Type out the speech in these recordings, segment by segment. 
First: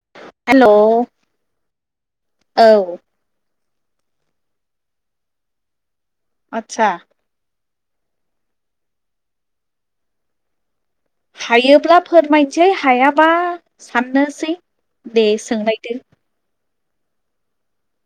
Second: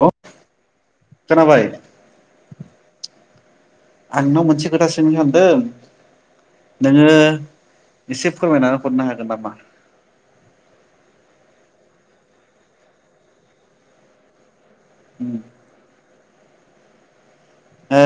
अ hello खोनाबाय औ आंनाव मोनसे खोथा सोंनो सानदों आदसा नोङो एसे फोरमायनानै हरनो हागोन नामा। हायोब्ला फोरमायसै हायाबा साननोसै दे ओ सोंनायदो ओ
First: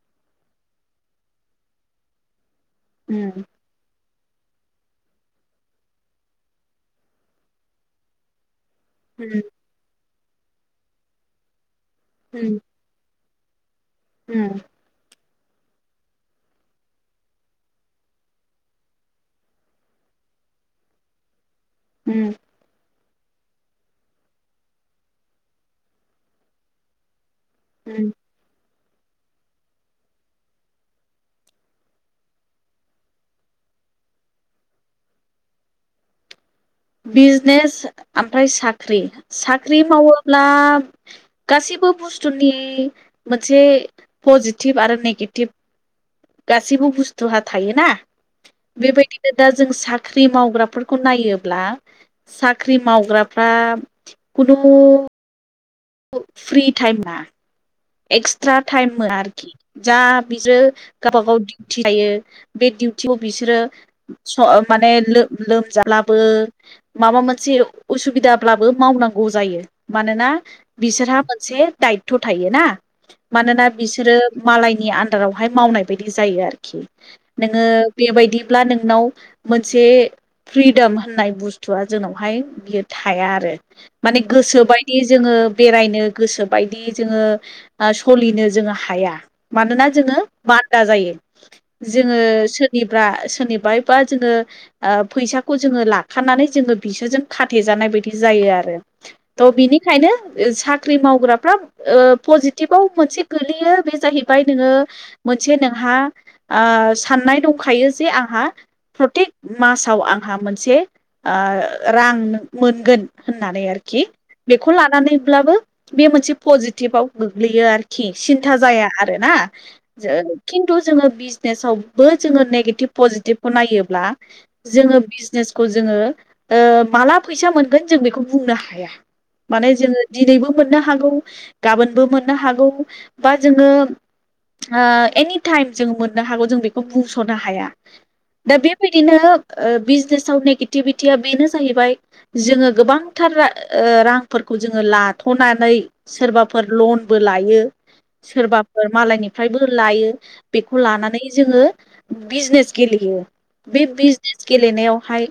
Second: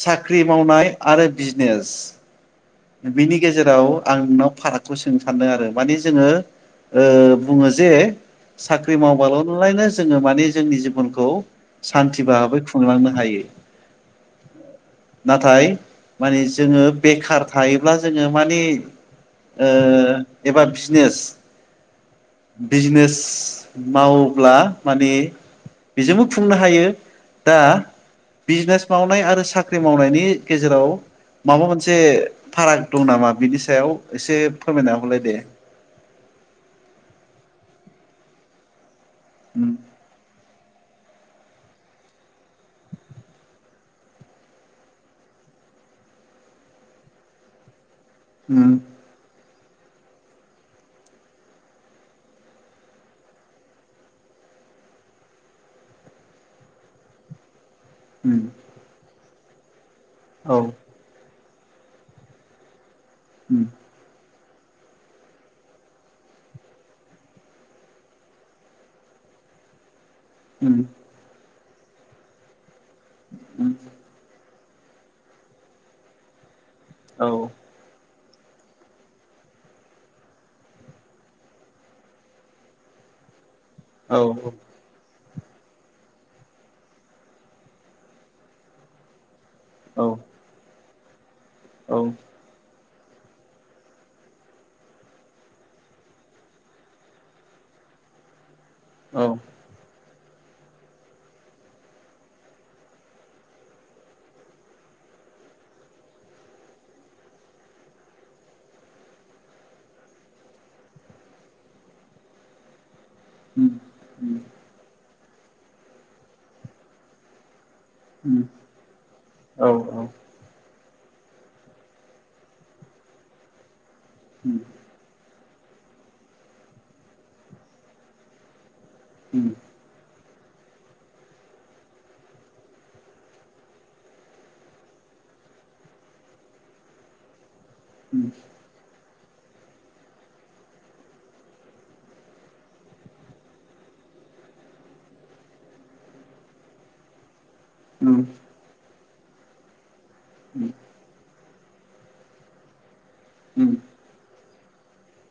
साख्रि मावनाय आरो बिजनेस बिनि उम गेजेराव आंनाव फारागखौ सोंनो सानदों आरो माने जोङो ओ बुङो जे साख्रि मावबाल नालायनो जोङो माने जोंनि जिबनखौ सान्थि उम भाबै खुंलांनो हायो। उम नाथाय माने जोङो बेखार थायोब्ला जोङो माने ओ एबा बिजनेस बिजनेस मावोब्ला माने बेजोंबो खुंनो हायो। दा उम बिजनेस मावनाय आरो साख्रि मावनायनि गेजेराव माबा मोनसे फाराग दं नामा बिनि सायाव एसे फोरमायना हरलाय दे। बिजनेस ओमफ्राय साख्रि उम साख्रि मावोब्ला गासैबो बुस्थुनि मोनसे पजिटिभ आरो नेगेटिभ गासैबो बुस्थुआ थायोना उम बेबायदिनो दा जों साख्रि मावग्राफोरखौ नायोब्ला साख्रि मावग्राफ्रा खुनुमु फ्रि टाइमा उम एक्सट्रा टाइम मोना आरोखि जा औ बिसोरो गावबा गाव दिउटि थायो बे डिउटियाव बिसोरो उम स माने लोमजालाबो माबा मोनसे उसुबिदाब्लाबो मावनांगौ जायो मानोना उम उम बिसोरहा मोनसे दायथ थायो ना मानोना बिसोरो मालायनि आन्दारावहाय मावनाय बायदि जायो आरोखि औ नोङो बेबायदि ब्ला नोंनाव मोनसे फ्रिदाम होननाय बुस्थुआ जोंनावहाय बियो थाया आरो। माने गोसोबायदि जोङो बेरायनो गोसोबायदि जोङो सोलिनो जोङो हाया मानोना औ जोङो बान्दा जायो। औ जोङो सो सोरनिब सोरनिबाबा जोङो फैसाखौ जोङो लाखानानै जोङो बिसोरजों खाथे जायो। नाय बादि जायो आरो औ थ बिनिखायनो साख्रि मावग्राफ्रा बिदिबाव मोनसे गोलैयो बे जाहैबाय नोङो मोनसे नोंहा साननाय दं। बुंखायो जे आंहा प्रतेक मासाव आंहा मोनसे ओ रां मोनगोन। होननानै उम आरोखि उम बेखौ लानानैब्लाबो बे मोनसे पजिटिभाव गोग्लैयो आरोखि। खि उम सिन्था जाया आरो ना औ ओ खि नथु बिजनेस‌आवबो जोंङो नेगेटिभ पजिटिभखौ नायोब्ला उम जोंङो बिजनेस खौ जोंङो माला फैसा मोनगोन जों बेखौ बुंनो हाया उम उम माने जोंङो दिनैबो मोननो हागौ गाबोनबो मोननो हागौ बा जोंङो ओ एनि टाइम जों मोननो हागौ जों बेखौ बुंसनो हाया। उम दा बेबायदिनो बिजनेसाव नेगेटिभिटिया बेनो जाहैबाय जोंङो गोबांथा र रांफोरखौ जोंङो लाथनानै सोरबाफोर लनबो लायो। उम सोरबाफोर मालायनिफ्रायबो लायो बेखौ लानानै जोंङो बिजनेस गेले यो। बे बिजनेस गेलेनायावहाय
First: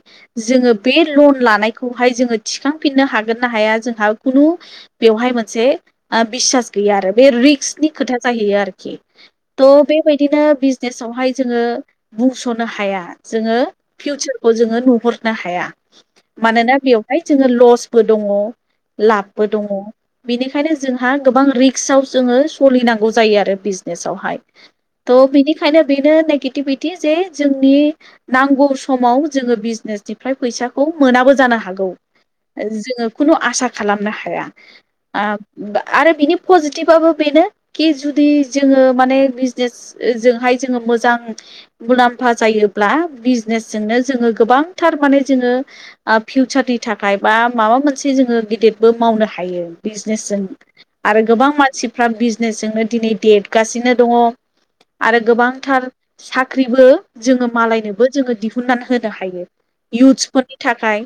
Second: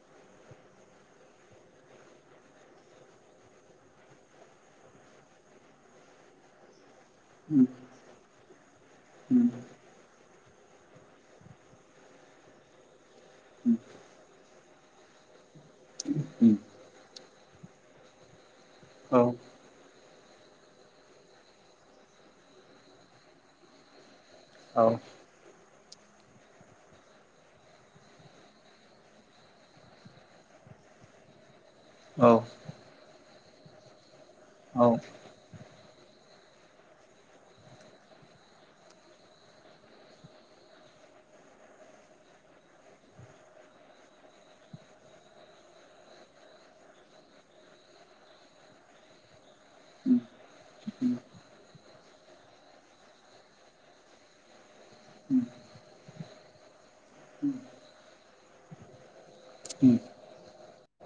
जोंङो बे लन लानायखौहाय जोंङो थिखांफिननो हा गोन ना हाया जोंहा खुनु बेवहाय मोनसे बिसास गैया आरो बे उम रिक्सनि खोथा जाहैयो आरोखि उम थह बेबायदिनो बिजनेसाव बेवहाय जोंङो बुंस'नो हाया जोंङो फिउचारखौ जोंङो नुहरनो हाया। उम मानोना बेवहाय जोंङो लसबो दंङ औ लाबबो दंङ बेनिखायनो जोंहा गोबां रिक्सआव जोंङो सोलिनांगौ जायो आरो बिजनेसावहाय औ त बिनिखायनो बेनो नेगेटिभिटि जे जोंनि नांगौ समाव जोंङो बिजनेसनिफ्राय फैसाखौ मोनाबो जानो हागौ औ जोंङो खुनु आसा खालामनो हाया औ उम आ आरो बिनि पजिटिभाबो बेनो कि जुदि जोंङो माने बिजनेस ओजों हाय जोंङो मोजां मुलाम्फा जायोब्ला बिजिनेसजोंनो जोंङो गोबां थार माने जोंङो माने फिवसारनि थाखायबा माबा मोनसे जोंङो गेदेदबो मावनो हायो बिज उम नेसजों आरो गोबां मानसिफ्रा बिजनेसजोंनो दिनै देरगासिनो दंङ आरो उम गोबांथार साख्रिबो जोंङो मालायनोबो जोंङो दिहुननानै होनो हायो। उम इउथ्सफोरनि थाखाय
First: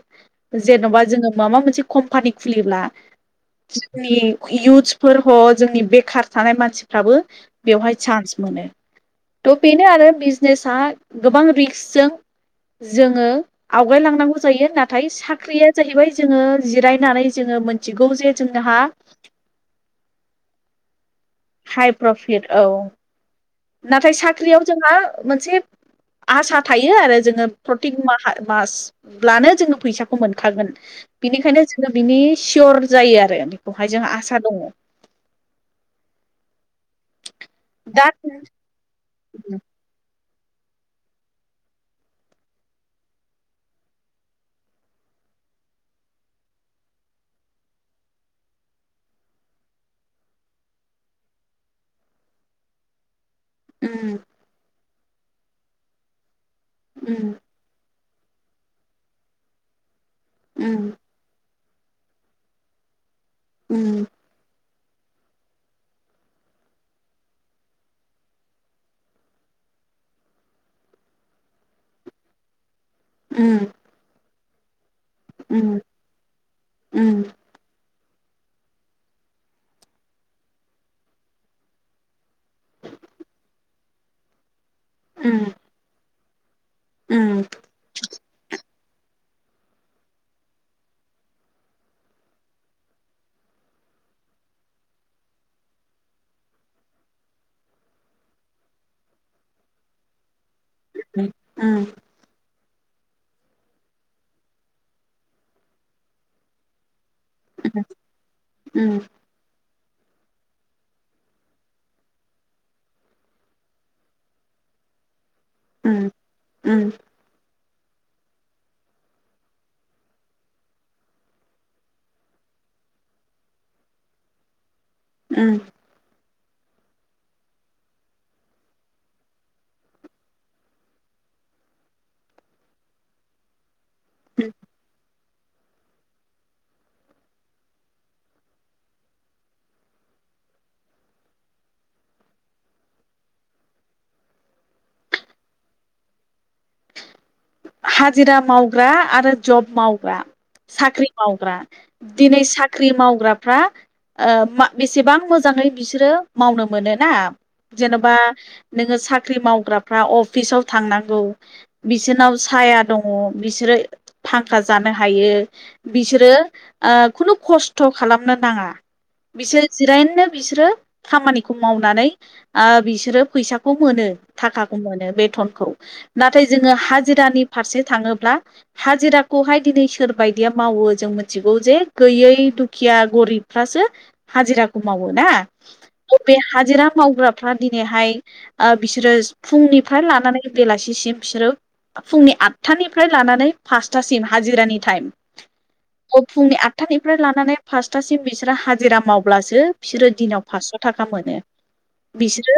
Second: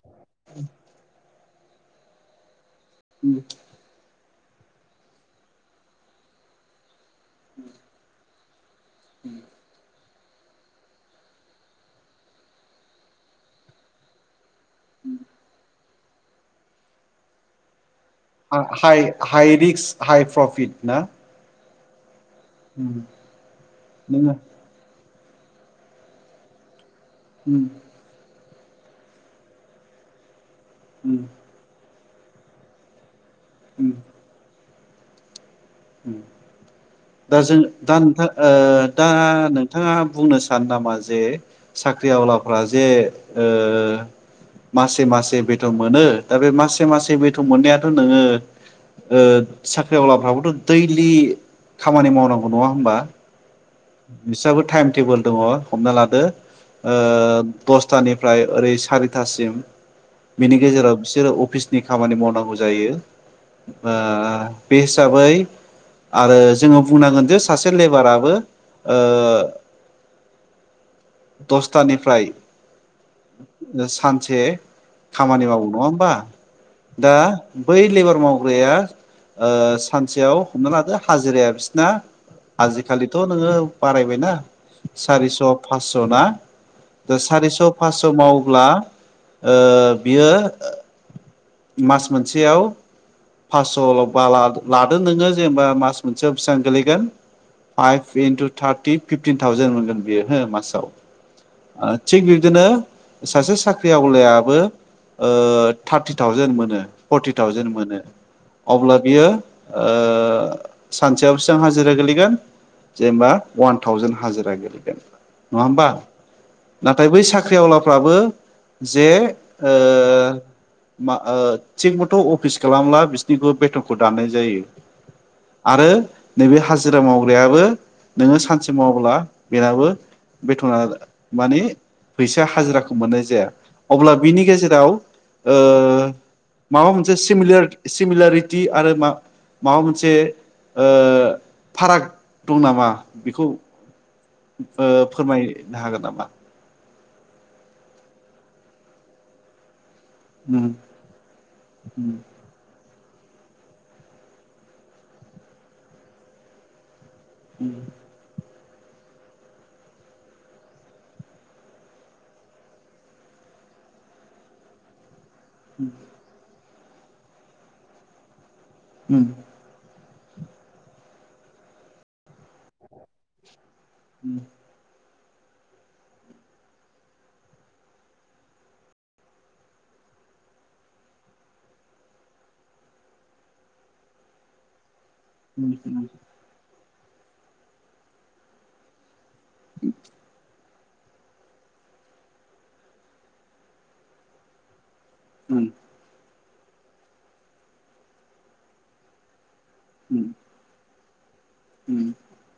जेन'बा जोंङो माबा मोनसे कमफानि खुलिब्ला अम जोंनि इयउथ्सफोर ह जोंनि बेकार थानाय मानसिफ्राबो बेवहाय सानस मोनो। थ' बेनो आरो बिजनेसा गोबां रिक्कजों जोंङो आवगायलांनांगौ जायो नाथाय साखरि आ जाहैबाय जोंङो जिरायनानै जोंङो मोनथिगौ जे जोंहा हाय-हाय रिकस हाय प्रफिदना हाय प्रफिट औ नाथाय नोङो साख्रियाव जोंहा मोनसे आसा थायो आरो जोंङो उम, प्रतिग माहा मासब्लानो जोंङो फैसाखौ मोनखागोन उम, बिनिखायनो जोंङो बिनि सियर जायो आ रो उम, बेखौहाय जोंङो आसा दंङ दा जों दा नोंथां दा उम नोंथाङा बुंनो सै सानो नामा जे साख्रि आवलाफ्रा जे ओ मासे मासे बेथन मोनो दा मासे मासे बेथन मोननाया थ नोंङो ओ साख्रि आवलाफ्राबोथ' दैलि खामानि मावनांगौ नंङा होमबा बिस्राबो टाइम टेबोल दङ' हमना लादो ओ उम दस थानिफ्राय ओरै सारिथासिम बिनि उम गेजेराव बिसोर अफिस नि खामानि मावनांगौ जायो ओ बे हिसाबै आरो जोंङो बुंनांगोन जे सासे लेबाराबो ओ दसथानिफ्राय सानसे खामानि मावो नङा होमबा दा बै लेबार मावग्राया ओ सानसेयाव हमना लादो हाजिराया बिसिना आजिखालिथ' नोंङो बारायबायना सारिस' फासस' ना दा सारिस' फासस' मावोब्ला ओ बियो मास मोनसेयाव फासस'ल' बाला लादो नोङो जेनेबा मास मोनसेयाव बेसेबां गोलैगोन? इनटु थार्टि फिफटिन थावजेन मोनगोन बियो हो मासाव, थिग बिबदिनो सासे साख्रि आवलायाबो थार्टि थावजेेन मोनो। फर्टि थावजेेन मोनो अब्ला बियो सानसेयाव बेसेसबां हाजिरा गोलैगोन? जेनेबा वान थावजेन हाजिरा गोलैगोन नङा होमबा? नाथाय बै साख्रियावला फ्राबो जे मा थिग मथ' अफिस खालामाब्ला बिसोरनिखौबो बेथनखौ दानाय जायो। आरो नैबे हाजिरा मावग्रायाबो - नोङो सानसे मावोब्ला बेनाबो बेथना माने फैसा हाजिराखौ मोननाय जाया। अब्ला बिनि गेजेराव ओ माबा मोनसे सिमिलार सिमिलारिटि आरो मा माबा मोनसे फाराग दं नामा बेखौ फोरमायनो हागोन नामा? हाजिरा मावग्रा आरो जब माव- ग्रा उम साख्रि मावग्रा उम दिनै सा- ख्रि मावग्राफ्रा बेसेबां मोजाङै बिसोरो मावनो मोनो? ना उम जेन'बा नोङो साख्रि मावग्राफ्रा अफिसाव थांनांगौ। बिसोरनाव साया दङ बिसोरो थाखा जानो हायो। बिसोरो खुनु खस्थ' खालामनो नाङा बिसोर जिरायनो। बिसोरो खामानिखौ मावनानै बिसोरो फैसा- खौ मोनो थाखाखौ मोनो बेथनखौ। नाथाय जोङो हाजिरानि फारसे थाङोब्ला हाजिराखौहाय दिनै सोरबायदिया मावो जों मिथिगौ जे गैयै दुखिया गरिबफ्रासो हाजिराखौ मा- वो ना उम बे हाजिरा मावग्राफ्रा दिनैहाय बिसोरो फुंनिफ्राय लानानै बेलासि- सिम बिसोरो फुंनि आठथानिफ्राय लानानै फासथासिम हाजिरानि टाइम उ अ फुंनि आटथानिफ्राय लानानै फासथासिम बिसोरो हाजिरा मावब्लासो बिसोरो दिनाव फास्स' थाखा। मोनो बिसोरो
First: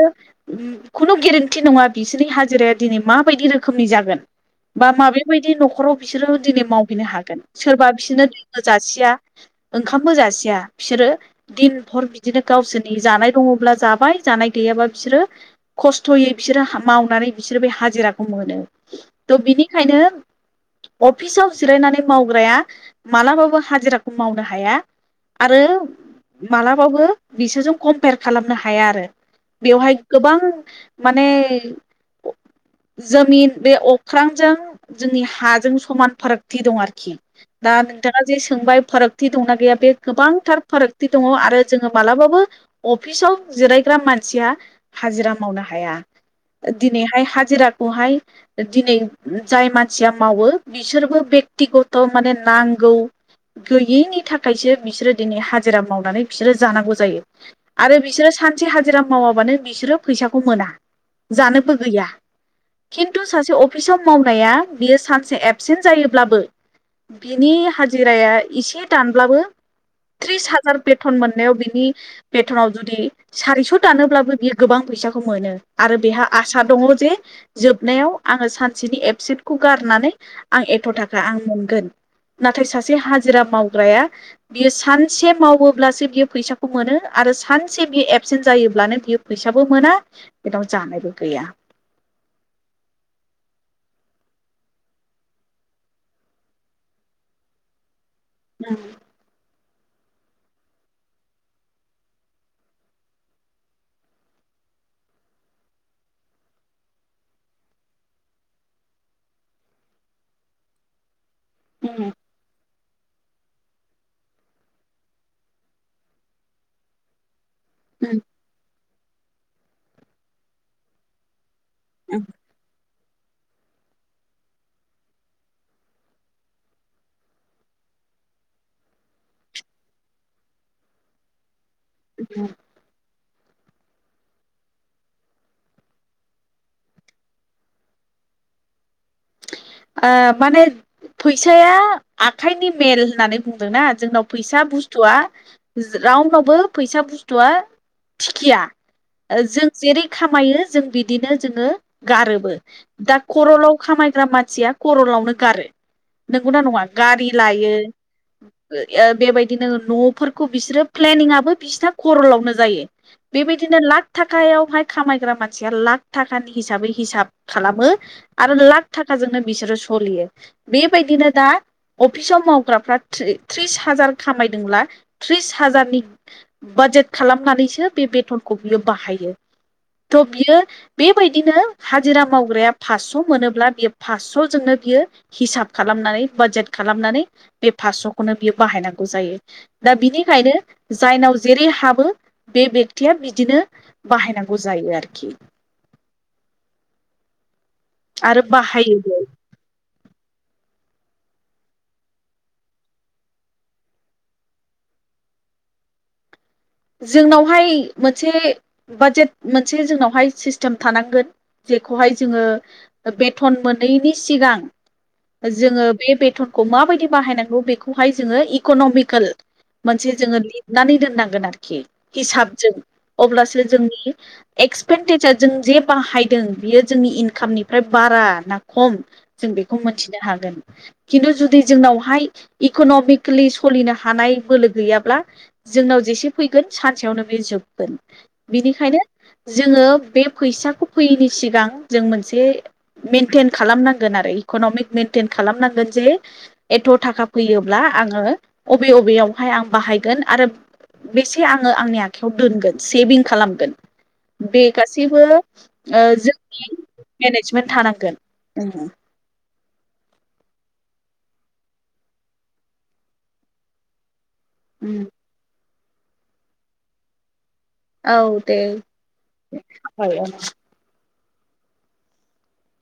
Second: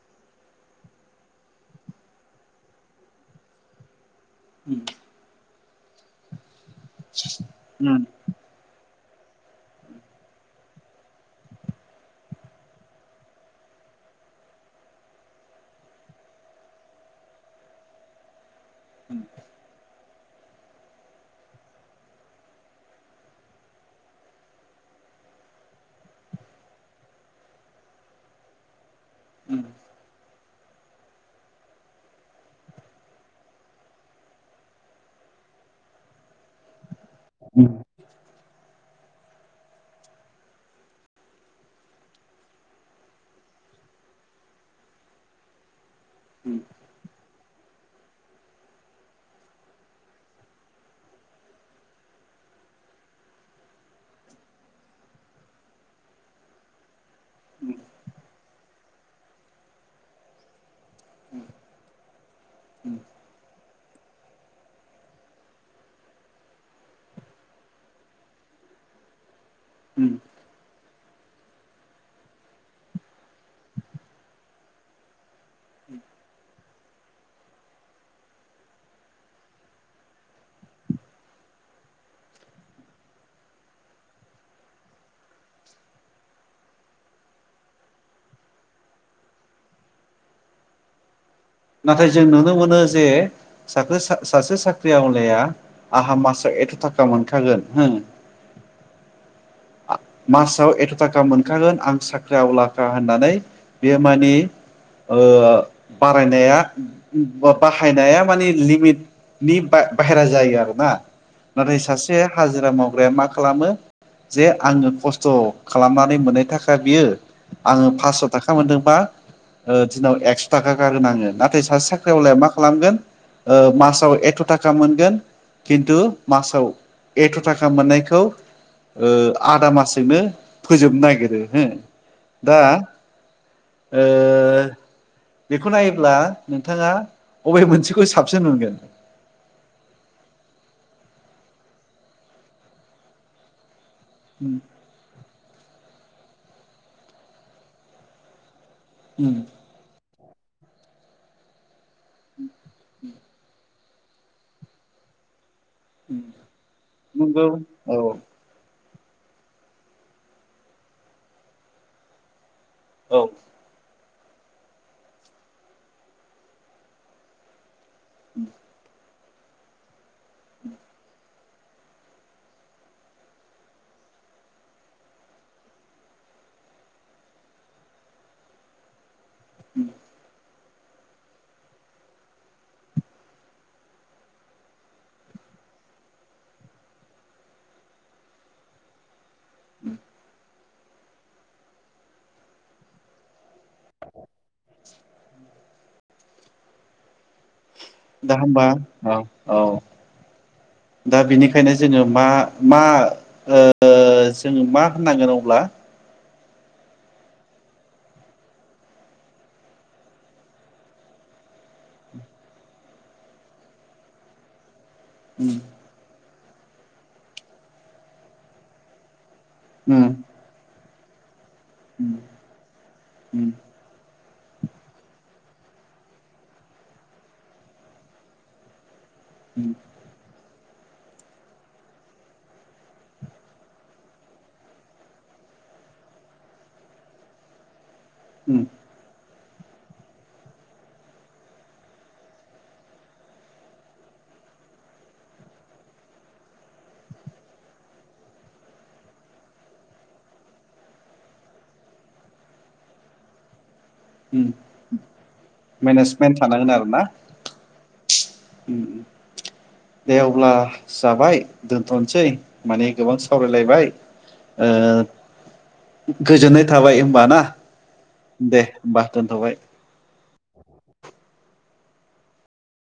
खुनु गेरेन्थि नङा बिसोरनि हाजिराया दिनै मा- बायदि रोखोमनि जागोन बा माबे बायदि न'खराव बिसोरो। दिनै मावहैनो हागोन सोरबा बिसोरनो दो जासिया [inaudible] ओंखामबो जासिया बिसोरो दिनफर बिदिनो गावसोरनि जानाय दङब्ला जाबाय जानाय गैयाब्ला बिसोरो खस्थ'यै बिसोरो मावनानै बिसोर बे हाजिरा मोनो थ' बिनिखायनो अफिसाव जिरायनानै मावग्राया मालाबाबो हाजिराखौ मावनो हाया। आरो मालाबाबो बिसोरजों कम्पयार खालामनो हाया आरो। बेवहाय गोबां माने जमिन बे अख्रांजों जोंनि हाजों समान फारागथि दं आरोखि। दा नोंथाङा जे सोंबाय फारागथि दंना गैया बे गोबांथार फारागथि दङ आरो जोङो मालाबाबो अफिसाव जिरायग्रा मानसिया हाजिरा मावनो हाया उम दिनैहाय हाजिरा बेहाय दिनै जाय मानसिया मावो बिसोरबो बेक्तिगत' माने नां- गौ गैयैनि थाखायसो बिसोरो दिनै हाजिरा मावनानै बिसोरो जानांगौ जायो, आरो बिसोरो सानसे हाजिरा मावाबानो बिसोरो फैसाखौ मोना, जानोबो गैया। उम खिन्थु सासे अफिसाव मावनाया बियो सानसे एबसेन्ट जायोब्लाबो। बिनि हाजिराया एसे दानब्लाबो उम त्रिस हाजार बे- थन मोननायाव बिनि बेथनाव जुदि सारिस' दानोब्लाबो बियो गोबां फैसाखौ मोनो आरो बेहा आसा दङ जे जोबनायाव आङो सानसेनि एपसिटखौ गारनानै आं एथ' थाखा आं मोनगोन नाथाय सासे हाजिरा मावग्राया बियो सानसे मावोब्लासो बियो फैसा खौ मोनो आरो सानसे बियो एबसेन्ट जायोब्लानो बियो फैसाबो मोना बेनाव जानायबो गैया नाथाय जों नुनो मोनो जे साखो सासे साख्रि आवलाया आंहा मास एथ' थाखा मोनखागोन हो औ मासाव एथ' थाखा मोनखागोन आं साख्रि आवलाफ्रा होननानै। बेयोमानि ओ बारायनाया बा बाहायनाया माने लिमिट नि बा-बाहेरा जायो आरोना नाथाय उम सासे हाजिरा मावग्राया मा खालामो? जे आङो खस्थ' खालामनानै मोननाय थाखा बियो आङो उम फासस' थाखा मोनदोंबा ओ दिनाव एकस' थाखा गारगोन आङो नाथाय सासे साख्रिआवलाया मा खालामगोन ओ मासाव एथ' थाखा मोनगोन। खिन्थु मासाव एथ' थाखा मोननायखौ। ओ आदा मासजोंनो फोजोबनो नागिरो हो उम दा ओ बेखौ नायोब्ला नोंथाङा अबे मोनसेखौ साबसिन मोनगोन ओ माने फैसाया आखाइनि मेल होननानै बुंदोंना। जोंनाव उम फैसा बुस्थुआ रावडावबो फैसा बुस्थुआ थिखिया उम ओ जों जेरै खामायो जों बिदिनो जोङो। गारोबो दा खरलाव खामायग्रा मानसिया खरलावनो गारो नोंगौना नङा गारि नंगौ लायो। औ [unintelligible] बेबायदिनो न'फोरखौ बिसोरो प्लेनिंआबो बिसिना खरलावनो। जायो औ बेबायदिनो लाख थाखायावहाय खामायग्रा मानसिया लाख थाखानि हिसाबै हिसाब खालामो आरो लाख था खाजोंनो बिसोरो सलियो बेबायदिनो दा। अफिसाव मावग्राफ्रा थ्रि-थ्रिस हाजार खामायदोंब्ला त्रिस हाजारनि बा जेट खालामनानैसो बे बेथनखौ बियो बाहायो थ' बियो बेबायदिनो हाजिरा मावग्राया फास स' मोनोब्ला बियो फास्स' जोंनो बियो हिसाब खालामनानै बाजेट खालामनानै बे फासस' खौनो बियो बाहायनांगौ जायो दा बिनिखायनो जायनाव जेरै हाबो बे बेक्तिया बिदिनो बाहायनांगौ जायो आरोखि दा आरो होमबा बाहायोबो औ औ। दा बिनिखायनो जोङो मा मा ओ जोङो मा होननांगोन अब्ला जोंनावहाय मोनसे बाजेट मोनसे जोंनावहाय सिस्टेम थानांगोन। जेखौहाय जोङो बेथन मोनैनि सिगां उम जोङो बे बेथनखौ माबायदि बाहायनांगौ बेखौहाय जोङो इक'नमिकेल। उम मोनसे जोङो लितनानै दोननांगोन आरो खि उम हिसाबजों उम अब्लासो जोंनि एक्सपेन्डेसार जों जे बाहायदों बियो जोंनि इनकामनिफ्राय बारा ना खम जों उम बेखौ मोनथिनो हागोन खिन्थु जुदि जोंनावहाय इक'न'मिकेलि सोलिनो हानाय बोलो गैयाब्ला जोंनाव जेसे फैगोन सानसेयावनो बे जोबगोन उम बेनिखायनो जोङो बे फैसाखौ फैयिनि सिगां जों मोनसे मेनटेन खालामनांगोन आरो इ कनमिक मेन्टेन खालामनांगोन जे एथ' थाखा फैयोब्ला आङो अबे अबेयाव हाय आं बाहायगोन आरो बेसे आङो आंनि आखायाव दोनगोन सेभिं खालामगोन उम बे गासैबो ओ मेनेजमेन्ट जोंनि थानांगोन आरोना मेनेजमेन्ट थानांगोन उम उम दे अब्ला जाबाय दोनथ'नोसै माने गोबां सावरायलायबाय ओ उम गोजोननाय थाबाय होमबा ना औ दे होमबा दोनथ'बाय [inaudible]